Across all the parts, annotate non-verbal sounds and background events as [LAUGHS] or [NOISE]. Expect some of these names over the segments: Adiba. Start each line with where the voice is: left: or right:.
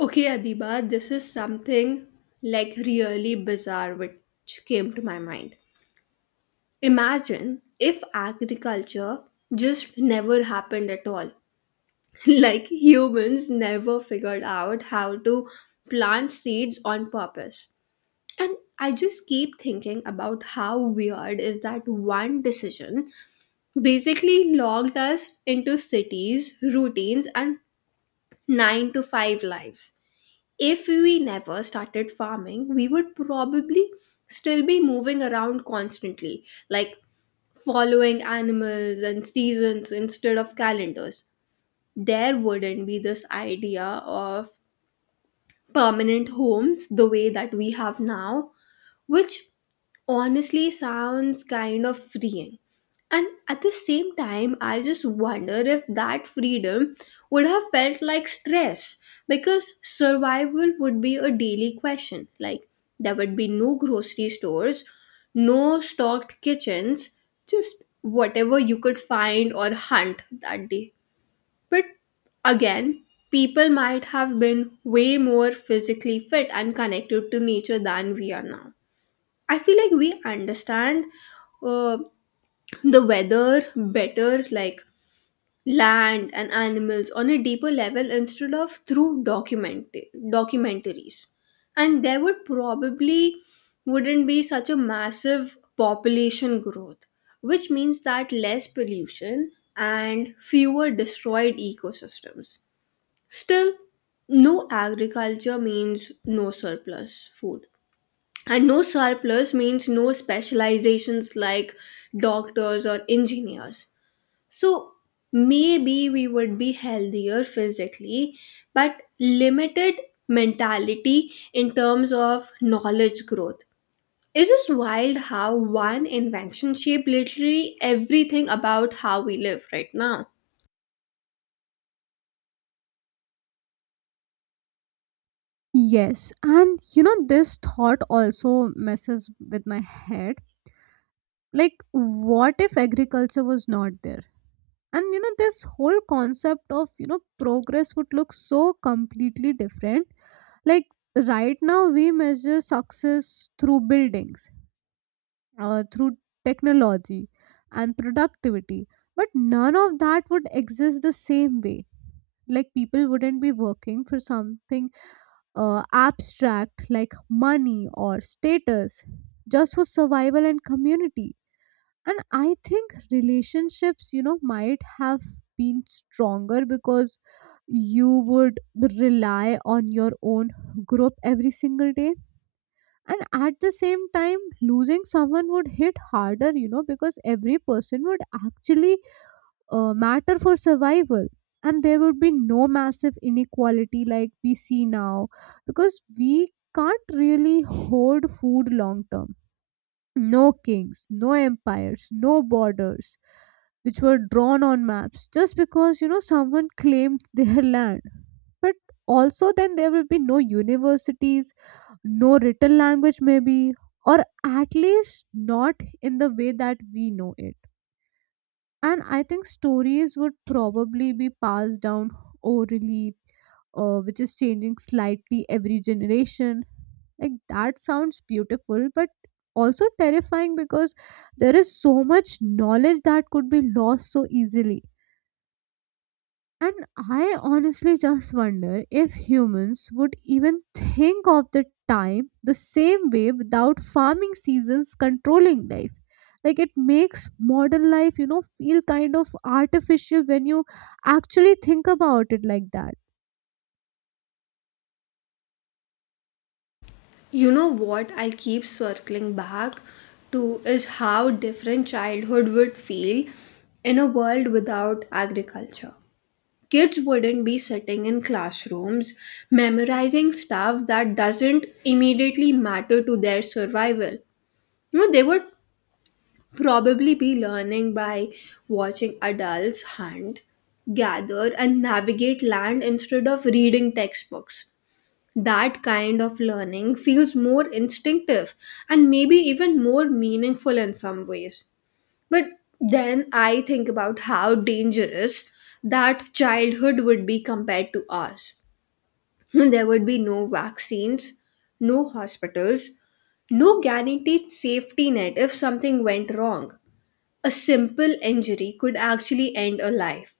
left: Okay, Adiba, this is something like really bizarre which came to my mind. Imagine if agriculture just never happened at all. [LAUGHS] Like humans never figured out how to plant seeds on purpose. And I just keep thinking about how weird is that one decision basically logged us into cities, routines, and 9 to 5 lives. If we never started farming, we would probably still be moving around constantly, like following animals and seasons instead of calendars. There wouldn't be this idea of permanent homes the way that we have now, which honestly sounds kind of freeing. And at the same time, I just wonder if that freedom would have felt like stress because survival would be a daily question. Like, there would be no grocery stores, no stocked kitchens, just whatever you could find or hunt that day. But again, people might have been way more physically fit and connected to nature than we are now. I feel like we understand uh, the weather better, like land and animals, on a deeper level instead of through documentaries. And there would probably wouldn't be such a massive population growth, which means that less pollution and fewer destroyed ecosystems. Still, no agriculture means no surplus food, and no surplus means no specializations like doctors or engineers. So maybe we would be healthier physically, but limited mentality in terms of knowledge growth. It's just wild how one invention shaped literally everything about how we live right now.
right: Yes, and you know, this thought also messes with my head. Like, what if agriculture was not there? And you know, this whole concept of you know, progress would look so completely different. Like, right now, we measure success through buildings, through technology, and productivity, but none of that would exist the same way. Like, people wouldn't be working for something abstract like money or status just for survival and community. And I think relationships, you know, might have been stronger because you would rely on your own group every single day. And at the same time, losing someone would hit harder, you know, because every person would actually matter for survival, and there would be no massive inequality like we see now because we can't really hoard food long term. No kings, no empires, no borders, which were drawn on maps just because, you know, someone claimed their [LAUGHS] land. But also then there will be no universities, no written language maybe, or at least not in the way that we know it. And I think stories would probably be passed down orally, which is changing slightly every generation. Like that sounds beautiful, but also terrifying because there is so much knowledge that could be lost so easily. And I honestly just wonder if humans would even think of the time the same way without farming seasons controlling life. Like it makes modern life, you know, feel kind of artificial when you actually think about it like that.
left: You know what I keep circling back to is how different childhood would feel in a world without agriculture. Kids wouldn't be sitting in classrooms memorizing stuff that doesn't immediately matter to their survival. You know, they would probably be learning by watching adults hunt, gather, and navigate land instead of reading textbooks. That kind of learning feels more instinctive and maybe even more meaningful in some ways. But then I think about how dangerous that childhood would be compared to ours. [LAUGHS] There would be no vaccines, no hospitals, no guaranteed safety net if something went wrong. A simple injury could actually end a life,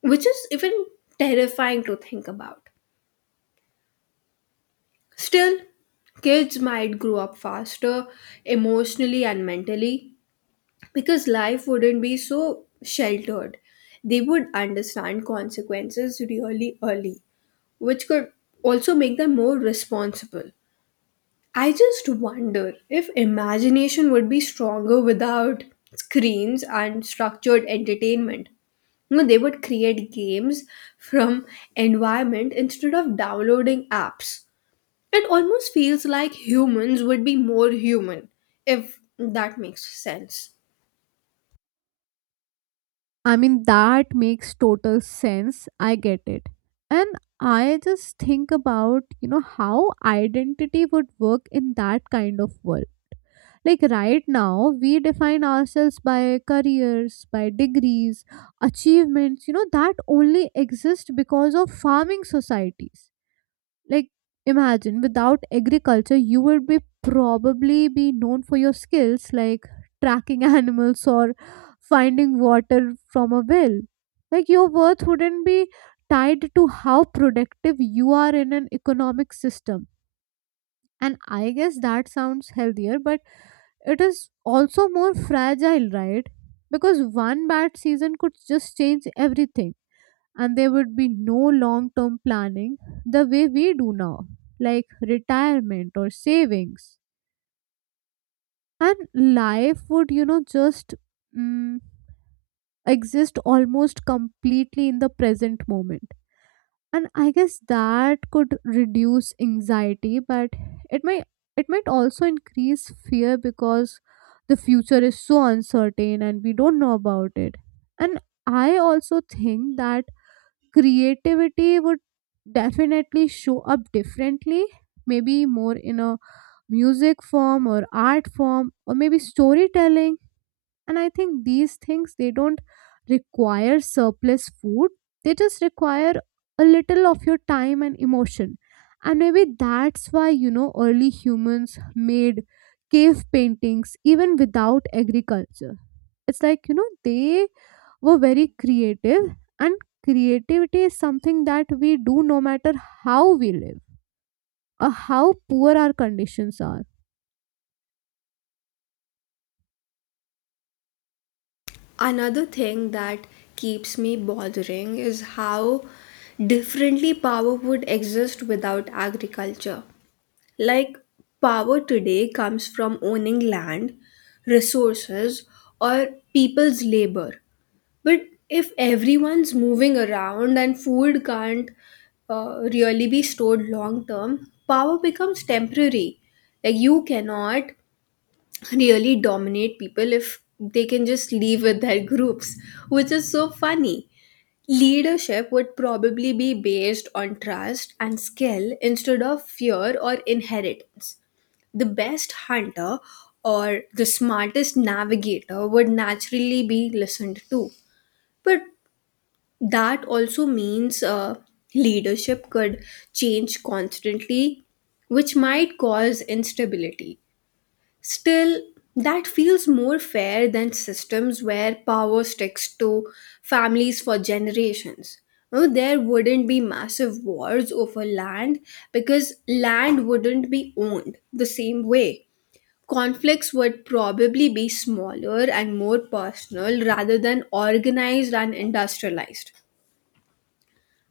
left: which is even terrifying to think about. Still, kids might grow up faster emotionally and mentally because life wouldn't be so sheltered. They would understand consequences really early, which could also make them more responsible. I just wonder if imagination would be stronger without screens and structured entertainment. You know, they would create games from environment instead of downloading apps. It almost feels like humans would be more human, if that makes sense.
right: I mean, that makes total sense. I get it. And I just think about, you know, how identity would work in that kind of world. Like right now, we define ourselves by careers, by degrees, achievements, you know, that only exist because of farming societies. Like imagine without agriculture, you would be probably be known for your skills like tracking [LAUGHS] animals or finding water from a well. Like your worth wouldn't be tied to how productive you are in an economic system, and I guess that sounds healthier, but it is also more fragile, right? Because one bad season could just change everything, and there would be no long term planning the way we do now, like retirement or savings. And life would, you know, just mm, exist almost completely in the present moment. And I guess that could reduce anxiety, but it might also increase fear because the future is so uncertain and we don't know about it. And I also think that creativity would definitely show up differently, maybe more in a music form or art form or maybe storytelling. And I think these things, they don't require surplus food. They just require a little of your time and emotion. And maybe that's why, you know, early humans made cave paintings even without agriculture. It's like, you know, they were very creative. And creativity is something that we do no matter how we live or how poor our conditions are.
left: Another thing that keeps me bothering is how differently power would exist without agriculture. Like, power today comes from owning land, resources, or people's labor. But if everyone's moving around and food can't really be stored long term, power becomes temporary. Like you cannot really dominate people if they can just leave with their groups, which is so funny. Leadership would probably be based on trust and skill instead of fear or inheritance. The best hunter or the smartest navigator would naturally be listened to. But that also means leadership could change constantly, which might cause instability. Still, that feels more fair than systems where power sticks to families for generations. No, there wouldn't be massive wars over land because land wouldn't be owned the same way. Conflicts would probably be smaller and more personal rather than organized and industrialized.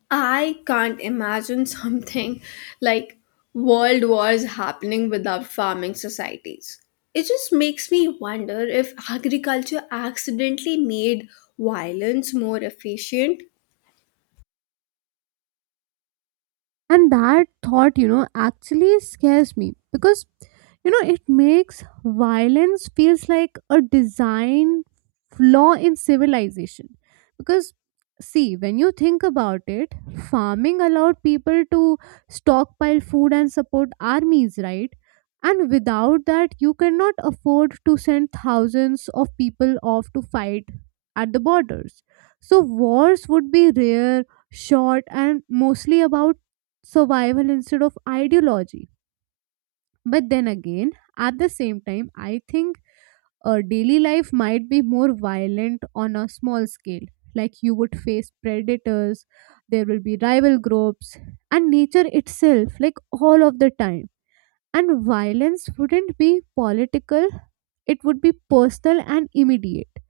left: I can't imagine [LAUGHS] something like world wars happening without farming societies. It just makes me wonder if agriculture accidentally made violence more efficient.
right: And that thought, you know, actually scares me because, you know, it makes violence feels like a design flaw in civilization. Because, see, when you think about it, farming allowed people to stockpile food and support armies, right? And without that, you cannot afford to send thousands of people off to fight at the borders. So, wars would be rare, short, and mostly about survival instead of ideology. But then again, at the same time, I think daily life might be more violent on a small scale. Like you would face predators, there will be rival groups, and nature itself, like all of the time. And violence wouldn't be political, it would be personal and immediate.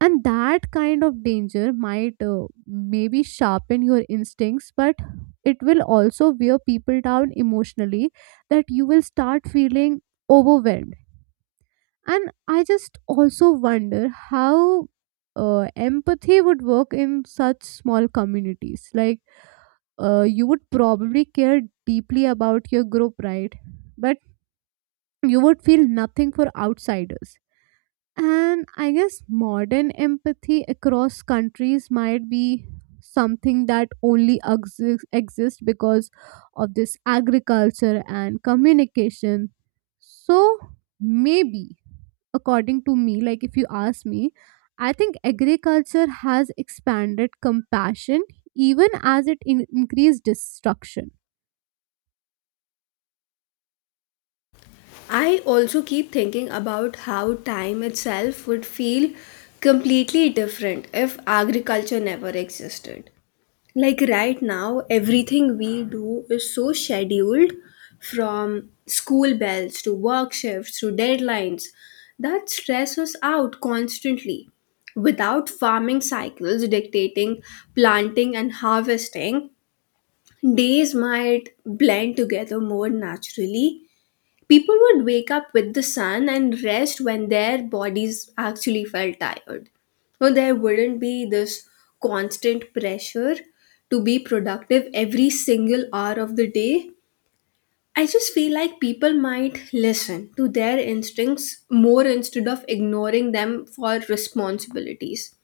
right: And that kind of danger might maybe sharpen your instincts, but it will also wear people down emotionally, that you will start feeling overwhelmed. And I just also wonder how empathy would work in such small communities. Like you would probably care deeply about your group, right? But you would feel nothing for outsiders. And I guess modern empathy across countries might be something that only exists because of this agriculture and communication. So maybe, according to me, like if you ask me, I think agriculture has expanded compassion even as it increased destruction.
left: I also keep thinking about how time itself would feel completely different if agriculture never existed. Like right now everything we do is so scheduled, from school bells to work shifts to deadlines that stress us out constantly. Without farming cycles dictating planting and harvesting, days might blend together more naturally. People would wake up with the sun and rest when their bodies actually felt tired. So there wouldn't be this constant pressure to be productive every single hour of the day. I just feel like people might listen to their instincts more instead of ignoring them for responsibilities.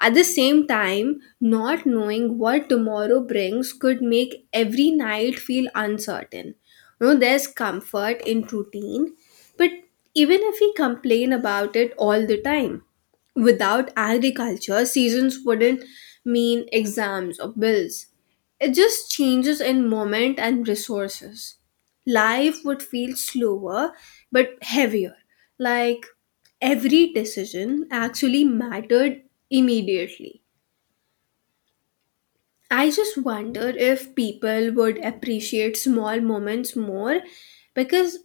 left: At the same time, not knowing what tomorrow brings could make every night feel uncertain. You know, there's comfort in routine, but even if we complain about it all the time, without agriculture, seasons wouldn't mean exams or bills. It just changes in moment and resources. Life would feel slower but heavier, like every decision actually mattered immediately. I just wonder if people would appreciate small moments more because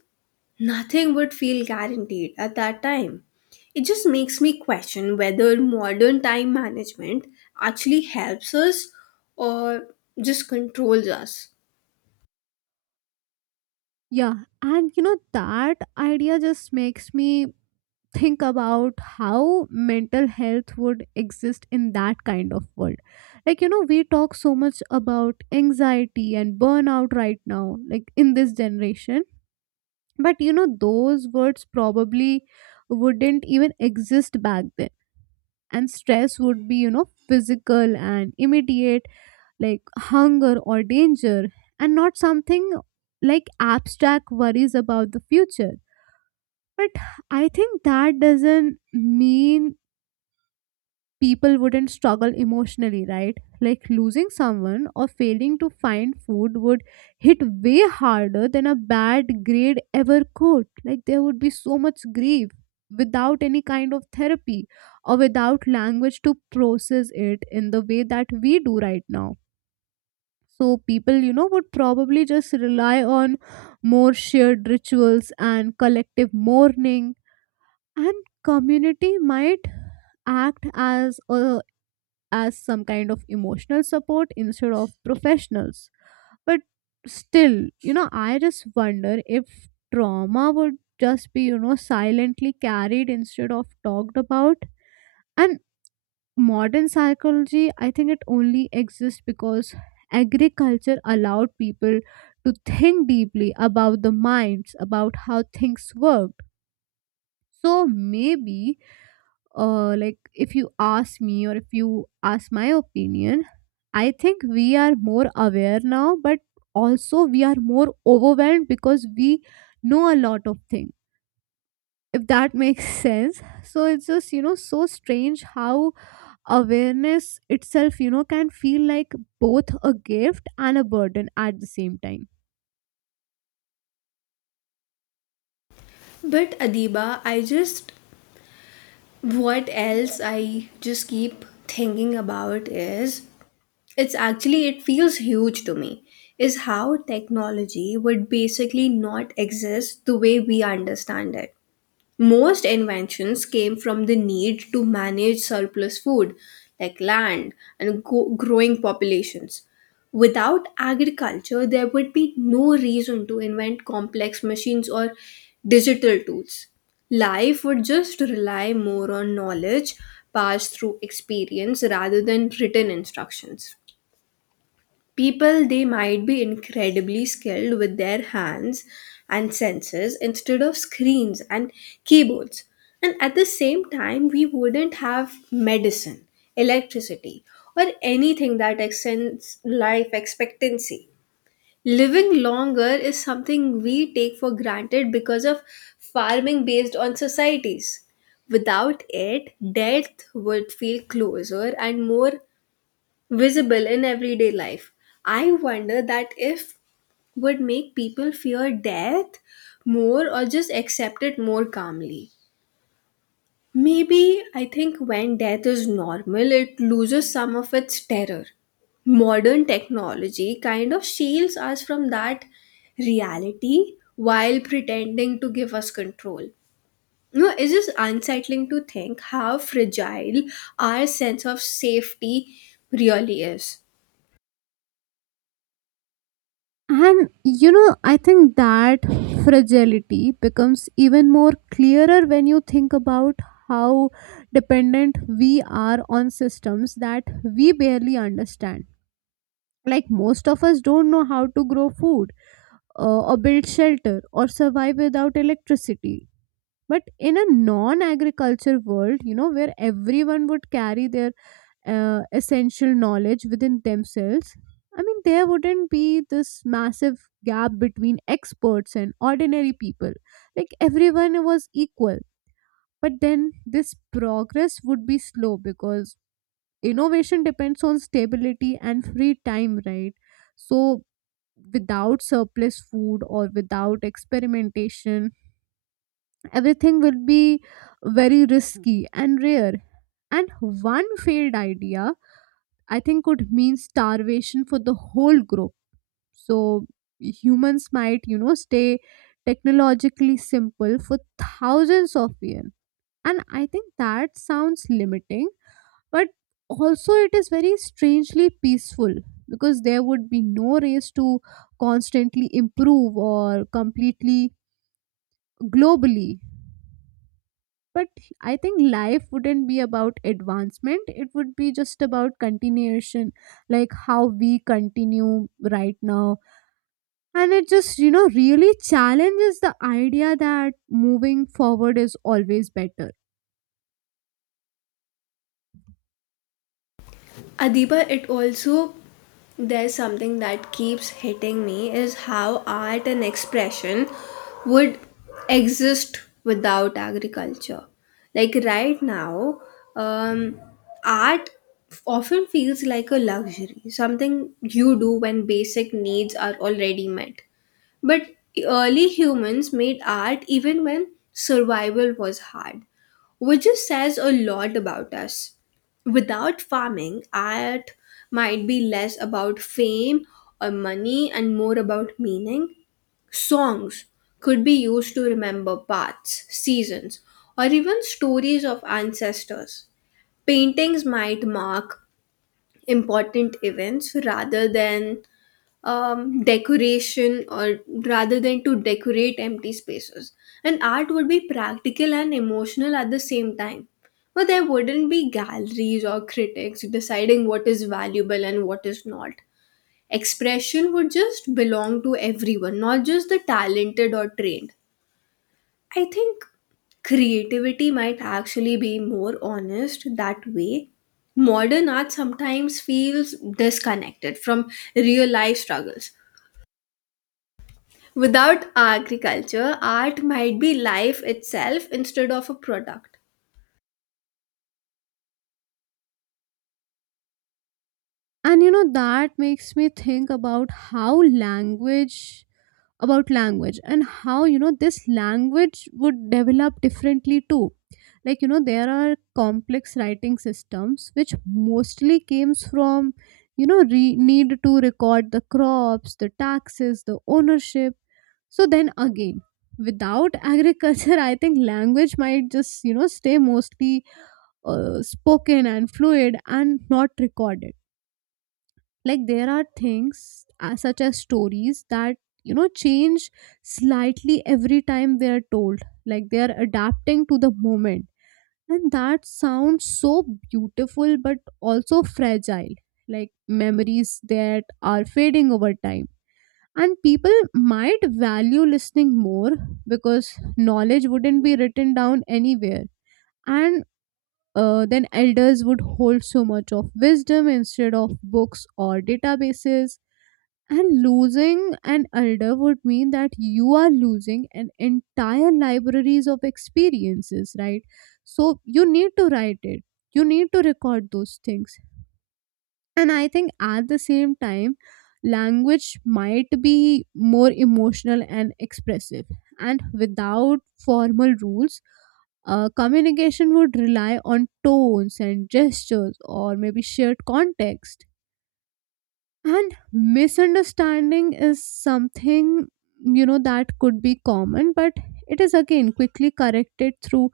left: nothing would feel guaranteed at that time. It just makes me question whether modern time management actually helps us or just controls us.
right: Yeah, and you know that idea just makes me think about how mental health would exist in that kind of world. Like, you know, we talk so much about anxiety and burnout right now, like in this generation. But, you know, those words probably wouldn't even exist back then. And stress would be, you know, physical and immediate, like hunger or danger, and not something like abstract worries about the future. But I think that doesn't mean people wouldn't struggle emotionally, right? Like losing someone or failing to find food would hit way harder than a bad grade ever could. Like there would be so much grief without any kind of therapy or without language to process it in the way that we do right now. So people, you know, would probably just rely on more shared rituals and collective mourning. And community might act as a as some kind of emotional support instead of professionals. But still, you know, I just wonder if trauma would just be, you know, silently carried instead of talked about. And modern psychology, I think it only exists because agriculture allowed people to think deeply about the minds, about how things worked. So maybe like if you ask me or if you ask my opinion, I think we are more aware now, but also we are more overwhelmed because we know a lot of things, if that [LAUGHS] makes sense. So it's just, you know, so strange how awareness itself, you know, can feel like both a gift and a burden at the same time.
left: But Adiba, I just what else I just keep thinking about is it's actually it feels huge to me is how technology would basically not exist the way we understand it. Most inventions came from the need to manage surplus food, like land and growing populations. Without agriculture there would be no reason to invent complex machines or digital tools. Life would just rely more on knowledge passed through experience rather than written instructions. People, they might be incredibly skilled with their hands and senses instead of screens and keyboards. And at the same time, we wouldn't have medicine, electricity, or anything that extends life expectancy. Living longer is something we take for granted because of farming based on societies. Without it, death would feel closer and more visible in everyday life. I wonder that if would make people fear death more or just accept it more calmly. Maybe I think when death is normal, it loses some of its terror. Modern technology kind of shields us from that reality while pretending to give us control. You know, it's just unsettling to think how fragile our sense of safety really is.
right: And you know, I think that fragility becomes even more clearer when you think about how dependent we are on systems that we barely understand. Like, most of us don't know how to grow food, or build shelter, or survive without electricity. But in a non agriculture world, you know, where everyone would carry their essential knowledge within themselves, I mean, there wouldn't be this massive gap between experts and ordinary people. Like everyone was equal. But then this progress would be slow because innovation depends on stability and free time, right? So, without surplus food or without experimentation, everything will be very risky and rare. And one failed idea I think could mean starvation for the whole group. So humans might, you know, stay technologically simple for thousands of years. And I think that sounds limiting, but also it is very strangely peaceful because there would be no race to constantly improve or completely globally. But I think life wouldn't be about advancement, it would be just about continuation, like how we continue right now. And it just, you know, really challenges the idea that moving forward is always better.
left: Adiba, it also there's something that keeps hitting me is how art and expression would exist without agriculture. Like right now, um, art often feels like a luxury, something you do when basic needs are already met. But early humans made art even when survival was hard, which just says a lot about us. Without farming, art might be less about fame or money and more about meaning. Songs could be used to remember paths, seasons, or even stories of ancestors. Paintings might mark important events rather than decoration or rather than to decorate empty spaces. And art would be practical and emotional at the same time. But there wouldn't be galleries or critics deciding what is valuable and what is not. Expression would just belong to everyone, not just the talented or trained. I think creativity might actually be more honest that way. Modern art sometimes feels disconnected from real life struggles. Without agriculture, art might be life itself instead of a product.
right: And you know, that makes me think about how language, about language, and how, you know, this language would develop differently too. Like, you know, there are complex writing systems which mostly came from, you know, need to record the crops, the taxes, the ownership. So then again, without agriculture, [LAUGHS] I think language might just, you know, stay mostly spoken and fluid and not recorded. Like there are things such as stories that, you know, change slightly every time they are told, like they are adapting to the moment. And that sounds so beautiful, but also fragile, like memories that are fading over time. And people might value listening more because knowledge wouldn't be written down anywhere. And then elders would hold so much of wisdom instead of books or databases. And losing an elder would mean that you are losing an entire libraries of experiences, right? So you need to write it. You need to record those things. And I think at the same time, language might be more emotional and expressive. And without formal rules, communication would rely on tones and gestures or maybe shared context. And misunderstanding is something, you know, that could be common, but it is again quickly corrected through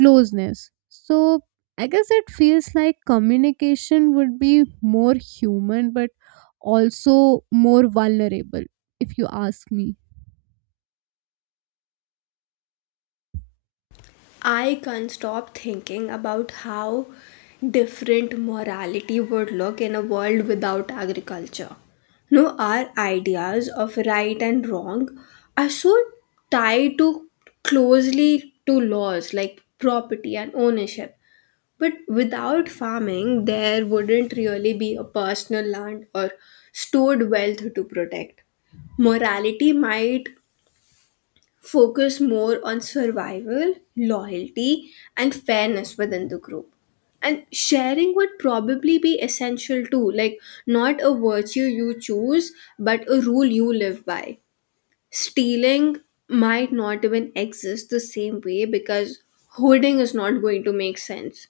right: closeness. So I guess it feels like communication would be more human, but also more vulnerable, if you ask me.
left: I can't stop thinking about how different morality would look in a world without agriculture. No, our ideas of right and wrong are so tied to closely to laws like property and ownership. But without farming, there wouldn't really be a personal land or stored wealth to protect. Morality might focus more on survival, loyalty, and fairness within the group. And sharing would probably be essential too, like not a virtue you choose, but a rule you live by. Stealing might not even exist the same way because hoarding is not going to make sense.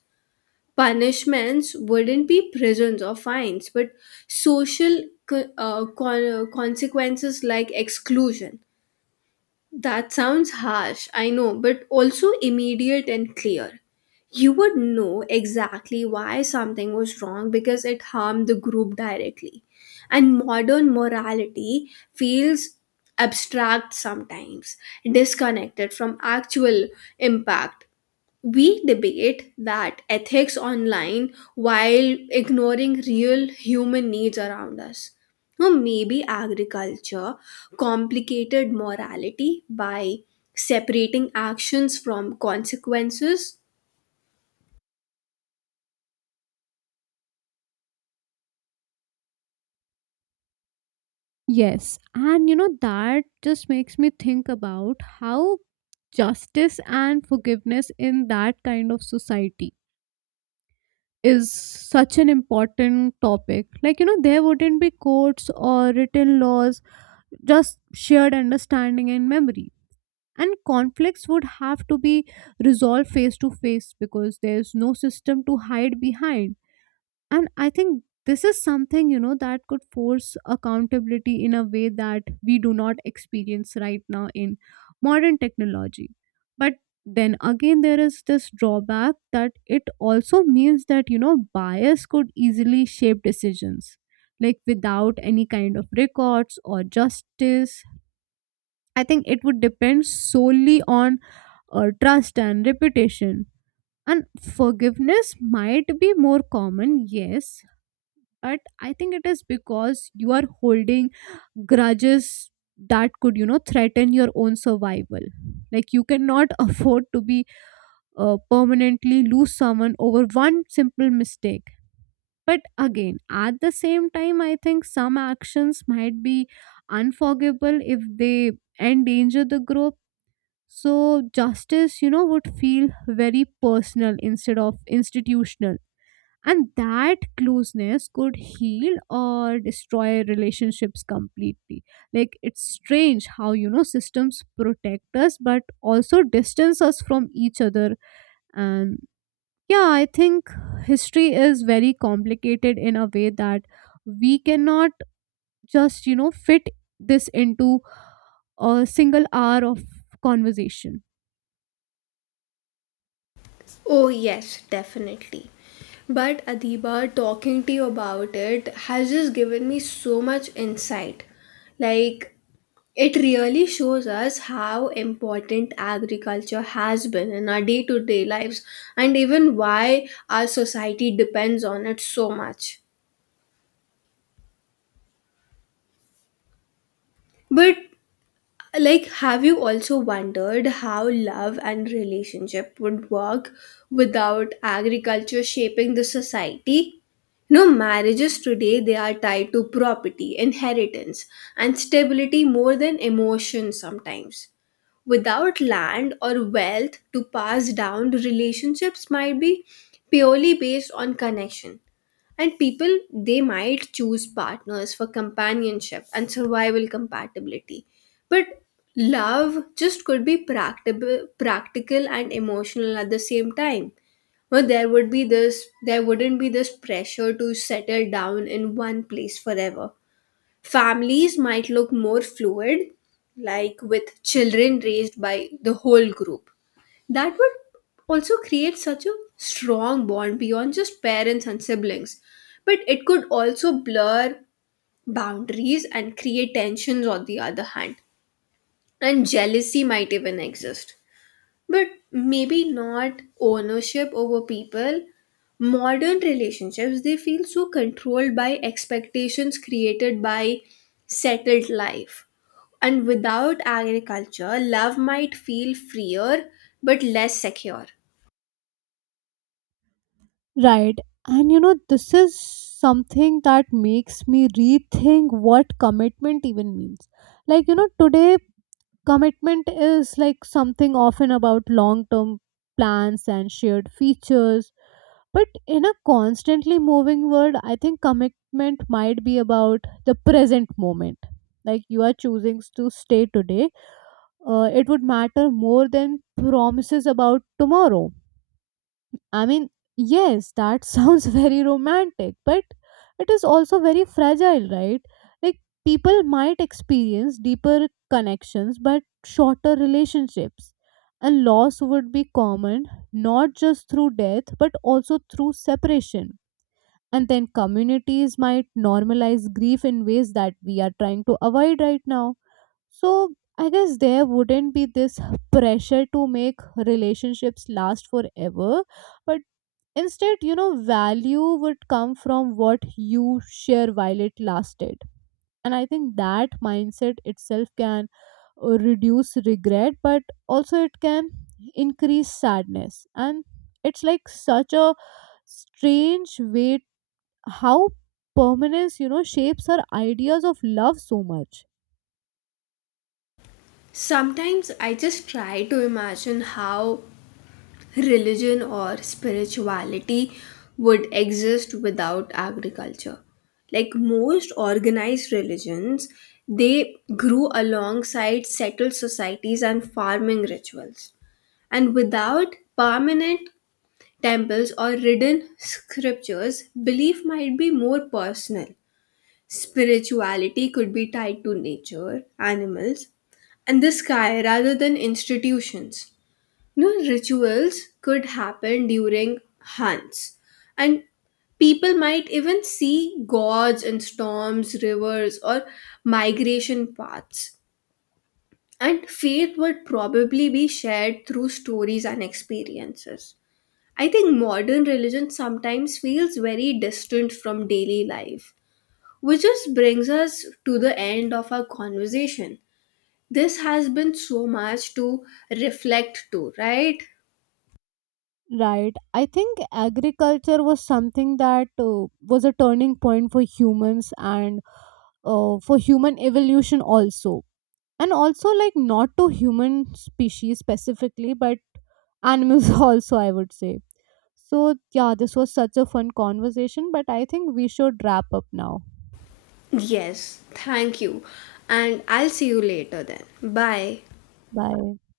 left: Punishments wouldn't be prisons or fines, but social consequences like exclusion. That sounds harsh, I know, but also immediate and clear. You would know exactly why something was wrong because it harmed the group directly. And modern morality feels abstract sometimes, disconnected from actual impact. We debate that ethics online while ignoring real human needs around us. Now, maybe agriculture complicated morality by separating actions from consequences.
right: Yes, and you know that just makes me think about how justice and forgiveness in that kind of society is such an important topic. Like, you know, there wouldn't be courts or written laws, just shared understanding and memory. And conflicts would have to be resolved face to face because there's no system to hide behind. And I think this is something, you know, that could force accountability in a way that we do not experience right now in modern technology. But then again, there is this drawback that it also means that, you know, bias could easily shape decisions. Like without any kind of records or justice, I think it would depend solely on trust and reputation. And forgiveness might be more common, yes, but I think it is because you are holding grudges that could, you know, threaten your own survival. Like you cannot [LAUGHS] afford to be permanently lose someone over one simple mistake. But again, at the same time, I think some actions might be unforgivable if they endanger the group. So justice, you know, would feel very personal instead of institutional. And that closeness could heal or destroy relationships completely. Like it's strange how, you know, systems protect us but also distance us from each other. And yeah, I think history is very complicated in a way that we cannot just, you know, fit this into a single hour of conversation.
left: Oh, yes, definitely. But Adiba, talking to you about it has just given me so much insight. Like, it really shows us how important agriculture has been in our day to day lives and even why our society depends on it so much. But, like, have you also wondered how love and relationship would work without agriculture shaping the society? No, marriages today they are tied to property, inheritance, and stability more than emotion sometimes. Without land or wealth to pass down, relationships might be purely based on connection. And people, they might choose partners for companionship and survival compatibility. But love just could be practical and emotional at the same time. Well, there wouldn't be this pressure to settle down in one place forever. Families might look more fluid, like with children raised by the whole group. That would also create such a strong bond beyond just parents and siblings. But it could also blur boundaries and create tensions on the other hand. And jealousy might even exist. But maybe not ownership over people. Modern relationships, they feel so controlled by expectations created by settled life. And without agriculture, love might feel freer but less secure.
right: Right. And you know, this is something that makes me rethink what commitment even means. Like, you know, today, commitment is like something often about long term plans and shared features. But in a constantly moving world, I think commitment might be about the present moment. Like, you are choosing to stay today, it would matter more than promises about tomorrow. I mean, yes, that sounds [LAUGHS] very romantic, but it is also very fragile, right? Like, people might experience deeper connections but shorter relationships. And loss would be common, not just through death but also through separation. And then communities might normalize grief in ways that we are trying to avoid right now. So, I guess there wouldn't be this pressure to make relationships last forever, but instead, you know, value would come from what you share while it lasted. And I think that mindset itself can reduce regret, but also it can increase sadness. And it's like such a strange way how permanence, you know, shapes our ideas of love so much.
left: Sometimes I just try to imagine how religion or spirituality would exist without agriculture. Like most organized religions they grew alongside settled societies and farming rituals, and without permanent temples or written scriptures belief might be more personal. Spirituality could be tied to nature, animals, and the sky rather than institutions. No rituals could happen during hunts, and people might even see gods in storms, rivers, or migration paths. And faith would probably be shared through stories and experiences. I think modern religion sometimes feels very distant from daily life, which just brings us to the end of our conversation. This has been so much to reflect to, right?
right: Right. I think agriculture was something that was a turning point for humans and for human evolution also. And also like not to human species specifically but animals [LAUGHS] also I would say. So yeah, this was such a fun conversation, but I think we should wrap up now.
left: Yes, thank you. And I'll see you later then. Bye.
right: Bye.